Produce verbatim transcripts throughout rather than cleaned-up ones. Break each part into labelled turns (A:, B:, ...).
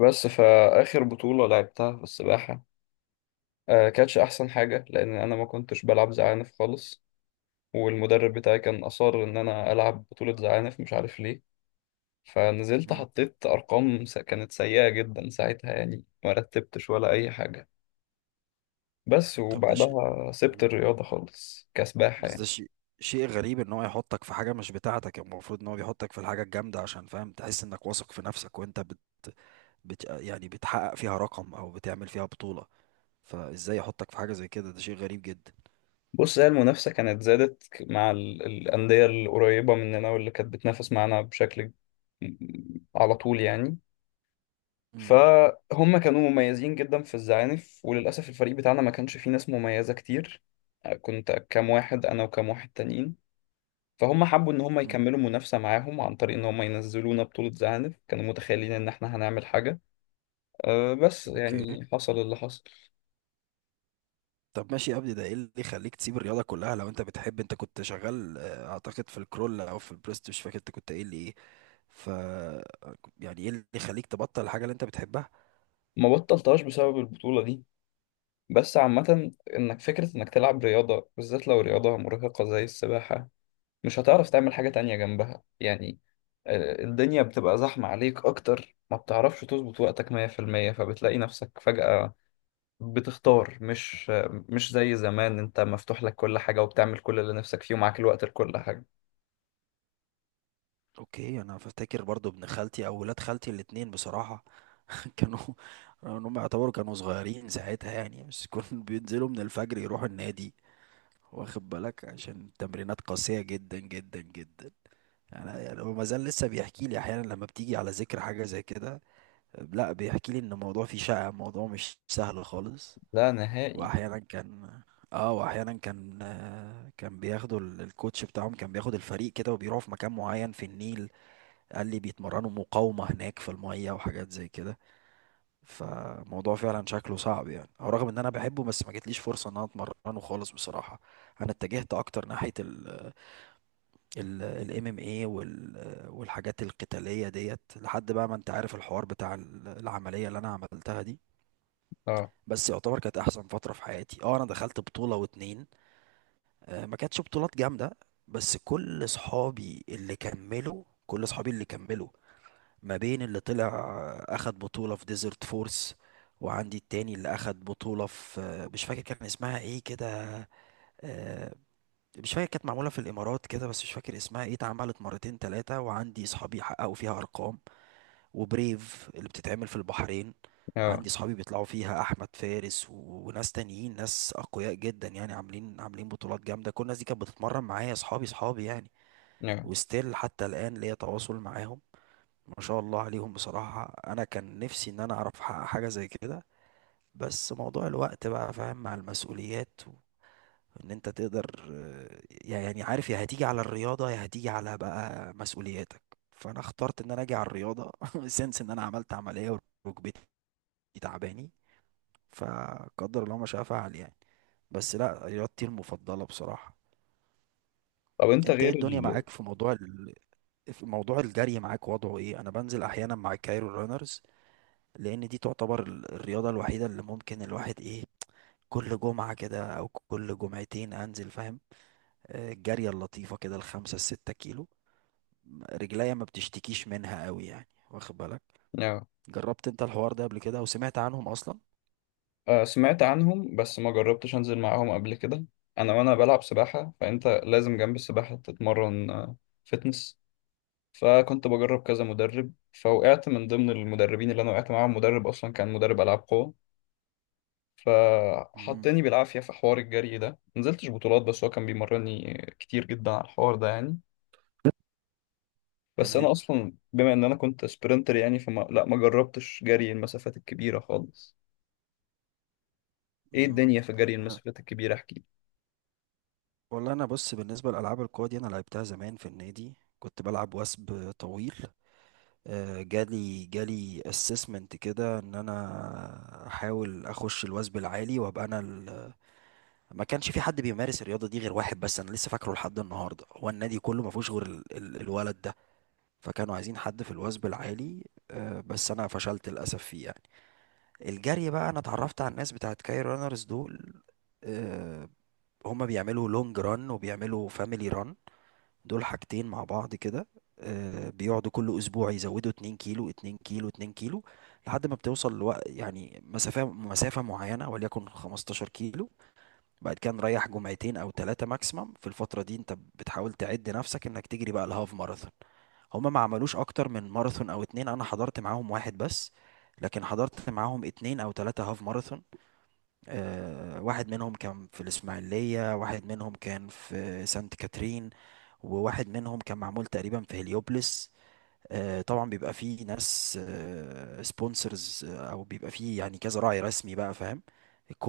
A: بس فآخر بطولة لعبتها في السباحة. آه كانتش أحسن حاجة، لأن أنا ما كنتش بلعب زعانف خالص. والمدرب بتاعي كان أصر إن أنا ألعب بطولة زعانف، مش عارف ليه. فنزلت
B: مم.
A: حطيت أرقام س- كانت سيئة جدا ساعتها، يعني ما رتبتش ولا أي حاجة. بس
B: طب ده شيء.
A: وبعدها سبت
B: مم.
A: الرياضة خالص كسباحة
B: بس
A: يعني.
B: ده شيء، شيء غريب ان هو يحطك في حاجة مش بتاعتك، يعني المفروض ان هو بيحطك في الحاجة الجامدة عشان، فاهم، تحس انك واثق في نفسك وانت بت... بت... يعني بتحقق فيها رقم او بتعمل فيها بطولة. فازاي يحطك في حاجة زي كده؟ ده شيء غريب جدا.
A: بص، هي المنافسة كانت زادت مع ال- الأندية القريبة مننا واللي كانت بتنافس معانا بشكل م- على طول يعني.
B: مم.
A: فهم كانوا مميزين جدا في الزعانف، وللأسف الفريق بتاعنا ما كانش فيه ناس مميزة كتير. كنت كام واحد أنا وكام واحد تانيين. فهم حبوا إن هم
B: مم.
A: يكملوا منافسة معاهم عن طريق إن هم ينزلونا بطولة زعانف، كانوا متخيلين إن إحنا هنعمل حاجة. أه بس
B: اوكي،
A: يعني حصل اللي حصل.
B: طب ماشي يا ابني، ده ايه اللي يخليك تسيب الرياضة كلها؟ لو انت بتحب، انت كنت شغال آه، اعتقد في الكرول او في البريست، مش فاكر انت كنت قايل لي ايه. ف يعني ايه اللي يخليك تبطل الحاجة اللي انت بتحبها؟
A: ما بطلتهاش بسبب البطولة دي، بس عامة، إنك فكرة إنك تلعب رياضة بالذات لو رياضة مرهقة زي السباحة مش هتعرف تعمل حاجة تانية جنبها يعني. آه، الدنيا بتبقى زحمة عليك أكتر، ما بتعرفش تظبط وقتك مية في المية، فبتلاقي نفسك فجأة بتختار، مش آه، مش زي زمان أنت مفتوح لك كل حاجة وبتعمل كل اللي نفسك فيه ومعاك الوقت لكل حاجة.
B: اوكي. انا فاكر برضو ابن خالتي او ولاد خالتي الاتنين بصراحة كانوا، ان هم يعتبروا كانوا صغيرين ساعتها يعني، بس كانوا بينزلوا من الفجر يروحوا النادي، واخد بالك؟ عشان تمرينات قاسية جدا جدا جدا. انا يعني هو ما زال لسه بيحكي لي احيانا لما بتيجي على ذكر حاجة زي كده. لا، بيحكي لي ان الموضوع فيه شقة، الموضوع مش سهل خالص.
A: لا نهائي.
B: واحيانا كان، اه واحيانا كان آه، كان بياخدوا ال- الكوتش بتاعهم كان بياخد الفريق كده وبيروحوا في مكان معين في النيل. قال لي بيتمرنوا مقاومة هناك في المية وحاجات زي كده. فموضوع فعلا شكله صعب يعني، او رغم ان انا بحبه بس ما جاتليش فرصة ان انا اتمرنه خالص بصراحة. انا اتجهت اكتر ناحية ال الام ام اي والحاجات القتالية ديت، لحد بقى ما انت عارف الحوار بتاع ال- العملية اللي انا عملتها دي.
A: اه.
B: بس يعتبر كانت احسن فترة في حياتي. اه، انا دخلت بطولة واتنين. آه، ما كانتش بطولات جامدة. بس كل صحابي اللي كملوا، كل صحابي اللي كملوا ما بين اللي طلع اخد بطولة في ديزرت فورس، وعندي التاني اللي اخد بطولة في، مش فاكر كان اسمها ايه كده، آه، مش فاكر. كانت معمولة في الامارات كده بس مش فاكر اسمها ايه. اتعملت مرتين تلاتة وعندي صحابي حققوا فيها ارقام. وبريف اللي بتتعمل في البحرين،
A: اه.
B: عندي صحابي بيطلعوا فيها، احمد فارس و- وناس تانيين، ناس اقوياء جدا يعني، عاملين عاملين بطولات جامدة. كل الناس دي كانت بتتمرن معايا، صحابي، صحابي يعني.
A: اه.
B: وستيل حتى الان ليا تواصل معاهم. ما شاء الله عليهم بصراحة. أنا كان نفسي إن أنا أعرف أحقق حاجة زي كده، بس موضوع الوقت بقى فاهم، مع المسؤوليات و... إن أنت تقدر، آه، يعني عارف، يا هتيجي على الرياضة يا هتيجي على بقى مسؤولياتك. فأنا اخترت إن أنا أجي على الرياضة سنس إن أنا عملت عملية، وركبتي تعباني، فقدر الله ما شاء فعل يعني. بس لا، رياضتي المفضلة بصراحة.
A: طب أنت
B: أنت إيه
A: غير
B: الدنيا
A: ال
B: معاك في موضوع ال... في موضوع الجري؟ معاك وضعه إيه؟ أنا بنزل أحيانا مع الكايرو رانرز، لان دي تعتبر ال- الرياضة الوحيدة اللي ممكن الواحد ايه، كل جمعة كده او كل جمعتين انزل فاهم، آه، الجارية اللطيفة كده الخمسة الستة كيلو، م- رجليا ما بتشتكيش منها قوي يعني، واخد بالك؟
A: اه
B: جربت انت الحوار ده قبل كده، او سمعت عنهم اصلا؟
A: آه، سمعت عنهم بس ما جربتش أنزل معاهم قبل كده. أنا، وأنا بلعب سباحة فأنت لازم جنب السباحة تتمرن فتنس. فكنت بجرب كذا مدرب، فوقعت من ضمن المدربين اللي انا وقعت معاهم مدرب اصلا كان مدرب العاب قوه.
B: امم.
A: فحطني بالعافيه في حوار الجري ده، نزلتش بطولات بس هو كان بيمرني كتير جدا على الحوار ده يعني. بس
B: تمام.
A: انا اصلا بما ان انا كنت سبرنتر يعني، فما لا ما جربتش جري المسافات الكبيره خالص. ايه
B: امم.
A: الدنيا في جري المسافات الكبيره، احكي
B: والله انا، بص، بالنسبة لالعاب القوى دي، انا لعبتها زمان في النادي، كنت بلعب وثب طويل. آه، جالي جالي اسسمنت كده ان انا احاول اخش الوثب العالي وابقى انا، ما كانش في حد بيمارس الرياضه دي غير واحد بس، انا لسه فاكره لحد النهارده، هو النادي كله ما فيهوش غير ال ال الولد ده. فكانوا عايزين حد في الوزن العالي، آه، بس انا فشلت للاسف فيه يعني. الجري بقى، انا اتعرفت على الناس بتاعت كاي رانرز دول. آه، هما بيعملوا لونج ران وبيعملوا فاميلي ران، دول حاجتين مع بعض كده. آه، بيقعدوا كل اسبوع يزودوا 2 كيلو، 2 كيلو، 2 كيلو، لحد ما بتوصل لوقت يعني، مسافة مسافة معينة، وليكن 15 كيلو. بعد كده نريح جمعتين او ثلاثه ماكسيمم، في الفتره دي انت بتحاول تعد نفسك انك تجري بقى الهاف ماراثون. هما ما عملوش اكتر من ماراثون او اتنين، انا حضرت معاهم واحد بس، لكن حضرت معاهم اتنين او تلاتة هاف ماراثون. أه، واحد منهم كان في الاسماعيلية، واحد منهم كان في سانت كاترين، وواحد منهم كان معمول تقريبا في هليوبلس. آه، طبعا بيبقى فيه ناس سبونسرز، او بيبقى فيه يعني كذا راعي رسمي بقى فاهم،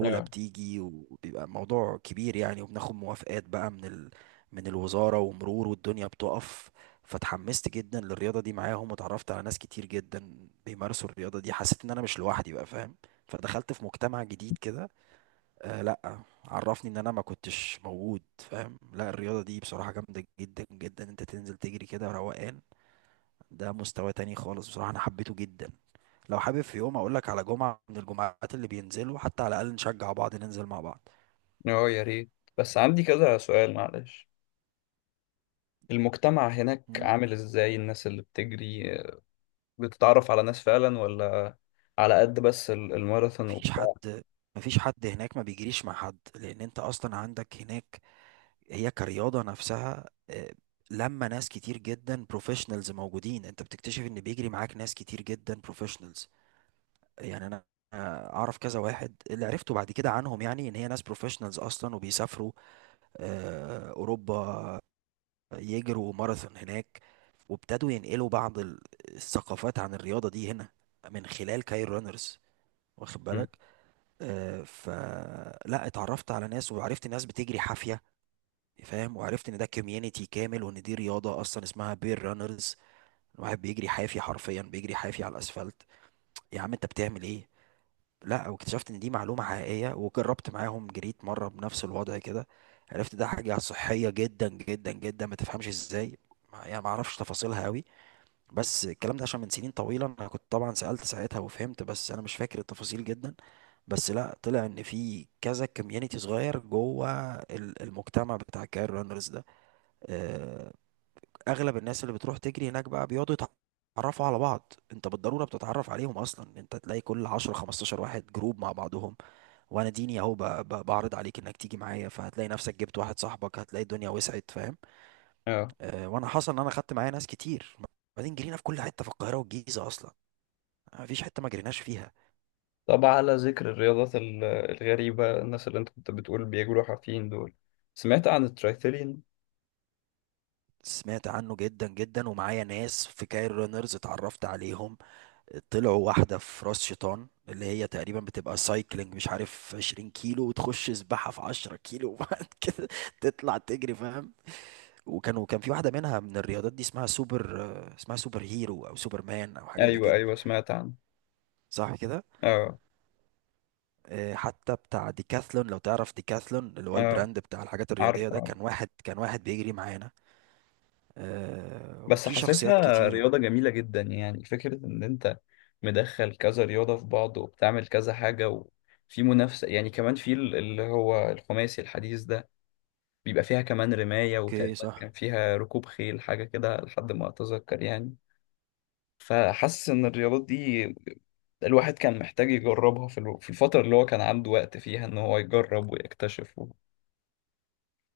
A: لي. اه.
B: بتيجي وبيبقى موضوع كبير يعني، وبناخد موافقات بقى من ال... من الوزارة ومرور والدنيا بتقف. فتحمست جدا للرياضة دي معاهم، وتعرفت على ناس كتير جدا بيمارسوا الرياضة دي، حسيت ان انا مش لوحدي بقى فاهم، فدخلت في مجتمع جديد كده. آه لا، عرفني ان انا ما كنتش موجود فاهم، لا، الرياضة دي بصراحة جامدة جدا جدا. انت تنزل تجري كده روقان، ده مستوى تاني خالص بصراحة، أنا حبيته جدا. لو حابب في يوم أقول لك على جمعة من الجمعات اللي بينزلوا حتى، على الأقل نشجع بعض ننزل مع بعض.
A: اه، يا ريت. بس عندي كذا سؤال، معلش. المجتمع هناك
B: مم.
A: عامل ازاي؟ الناس اللي بتجري بتتعرف على ناس فعلا، ولا على قد بس ال- الماراثون
B: مفيش
A: وبتاع؟
B: حد مفيش حد هناك ما بيجريش مع حد، لأن أنت أصلا عندك هناك، هي كرياضة نفسها آه، لما ناس كتير جدا بروفيشنالز موجودين، أنت بتكتشف إن بيجري معاك ناس كتير جدا بروفيشنالز. يعني أنا آه، أعرف كذا واحد اللي عرفته بعد كده عنهم، يعني إن هي ناس بروفيشنالز أصلا وبيسافروا آه، أوروبا يجروا ماراثون هناك، وابتدوا ينقلوا بعض ال- الثقافات عن الرياضة دي هنا، من خلال كاير رانرز، واخد
A: مم.
B: بالك؟ آه، فلا، اتعرفت على ناس وعرفت ناس بتجري حافية فاهم، وعرفت ان ده كوميونيتي كامل، وان دي رياضة اصلا اسمها بير رانرز. الواحد بيجري حافي، حرفيا بيجري حافي على الاسفلت. يا عم انت بتعمل ايه؟ لا، واكتشفت ان دي معلومة حقيقية، وجربت معاهم، جريت مرة بنفس الوضع كده، عرفت ده حاجة صحية جدا جدا جدا، ما تفهمش ازاي. ما- يعني ما اعرفش تفاصيلها قوي، بس الكلام ده عشان من سنين طويلة، أنا كنت طبعا سألت ساعتها وفهمت، بس أنا مش فاكر التفاصيل جدا. بس لا، طلع إن في كذا كوميونيتي صغير جوه ال- المجتمع بتاع الكاير رانرز ده. آه، أغلب الناس اللي بتروح تجري هناك بقى بيقعدوا يتعرفوا على بعض، أنت بالضرورة بتتعرف عليهم أصلا، أنت تلاقي كل عشرة خمستاشر واحد جروب مع بعضهم. وأنا ديني أهو، ب- ب- بعرض عليك إنك تيجي معايا، فهتلاقي نفسك جبت واحد صاحبك هتلاقي الدنيا وسعت فاهم.
A: اه،
B: آه، وأنا حصل إن أنا خدت معايا ناس كتير. بعدين جرينا في كل حتة في القاهرة والجيزة أصلا، مفيش حتة ما جريناش فيها.
A: طب على ذكر الرياضات ال- الغريبة، الناس اللي انت كنت بتقول بيجروا حافيين دول، سمعت عن الترايثلين؟
B: سمعت عنه جدا جدا، ومعايا ناس في كاير رانرز اتعرفت عليهم، طلعوا واحدة في راس شيطان، اللي هي تقريبا بتبقى سايكلينج مش عارف 20 كيلو، وتخش سباحة في 10 كيلو وبعد كده تطلع تجري فاهم. وكان وكان في واحدة منها من الرياضات دي اسمها سوبر، آه، اسمها سوبر هيرو او سوبر مان او حاجة زي
A: ايوه،
B: كده،
A: ايوه، سمعت عن.
B: صح كده؟
A: اه.
B: آه، حتى بتاع ديكاثلون، لو تعرف ديكاثلون اللي هو
A: اه.
B: البراند بتاع الحاجات الرياضية
A: عارف،
B: ده،
A: عارف.
B: كان واحد، كان واحد بيجري معانا. آه،
A: بس
B: وفي شخصيات
A: حاسسها
B: كتير.
A: رياضة جميلة جدا، يعني فكرة ان انت مدخل كذا رياضة في بعض وبتعمل كذا حاجة وفي منافسة، يعني كمان في ال- اللي هو الخماسي الحديث ده بيبقى فيها كمان رماية،
B: اوكي
A: وتقريبا كان
B: صح.
A: فيها ركوب خيل حاجة كده لحد ما أتذكر يعني. فحاسس إن الرياضات دي الواحد كان محتاج يجربها في الو- في الفترة اللي هو كان عنده وقت فيها إن هو يجرب ويكتشف و.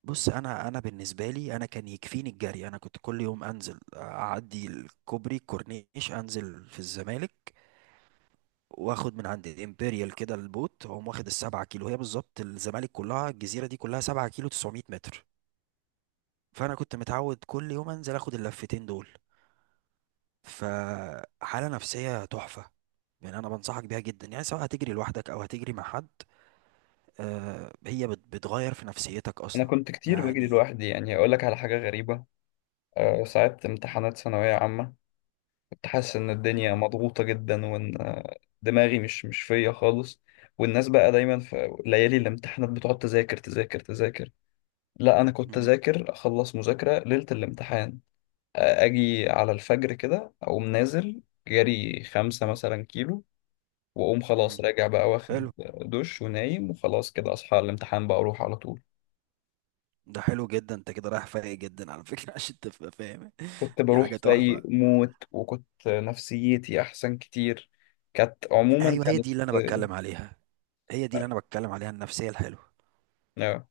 B: بص، انا، انا بالنسبه لي انا كان يكفيني الجري. انا كنت كل يوم انزل اعدي الكوبري الكورنيش، انزل في الزمالك، واخد من عند الامبريال كده البوت اقوم واخد السبعة كيلو، هي بالظبط الزمالك كلها، الجزيره دي كلها سبعة كيلو تسعمية متر. فانا كنت متعود كل يوم انزل اخد اللفتين دول، فحاله نفسيه تحفه. يعني انا بنصحك بيها جدا، يعني سواء هتجري لوحدك او هتجري مع حد، آه، هي بت- بتغير في نفسيتك
A: أنا
B: اصلا
A: كنت كتير بجري
B: يعني.
A: لوحدي، يعني أقول لك على حاجة غريبة. أه ساعات امتحانات ثانوية عامة كنت حاسس إن الدنيا
B: مم.
A: مضغوطة جدا، وإن آه، دماغي مش مش فيا خالص. والناس بقى دايما في ليالي الامتحانات بتقعد تذاكر تذاكر تذاكر. لا، أنا كنت
B: مم.
A: أذاكر أخلص مذاكرة ليلة الامتحان، اجي على الفجر كده اقوم نازل جري خمسة مثلا كيلو، واقوم
B: مم.
A: خلاص راجع بقى واخد
B: حلو.
A: دش ونايم، وخلاص كده اصحى على الامتحان بقى اروح على طول.
B: ده حلو جدا، انت كده رايح فايق جدا على فكره عشان تبقى فاهم.
A: كنت
B: دي حاجه
A: بروح فايق
B: تحفه.
A: موت، وكنت نفسيتي احسن كتير. كانت عموما
B: ايوه، هي
A: كانت
B: دي اللي انا بتكلم عليها، هي دي اللي انا بتكلم عليها، النفسيه الحلوه.
A: آه،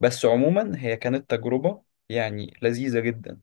A: بس عموما هي كانت تجربة يعني لذيذة جدا.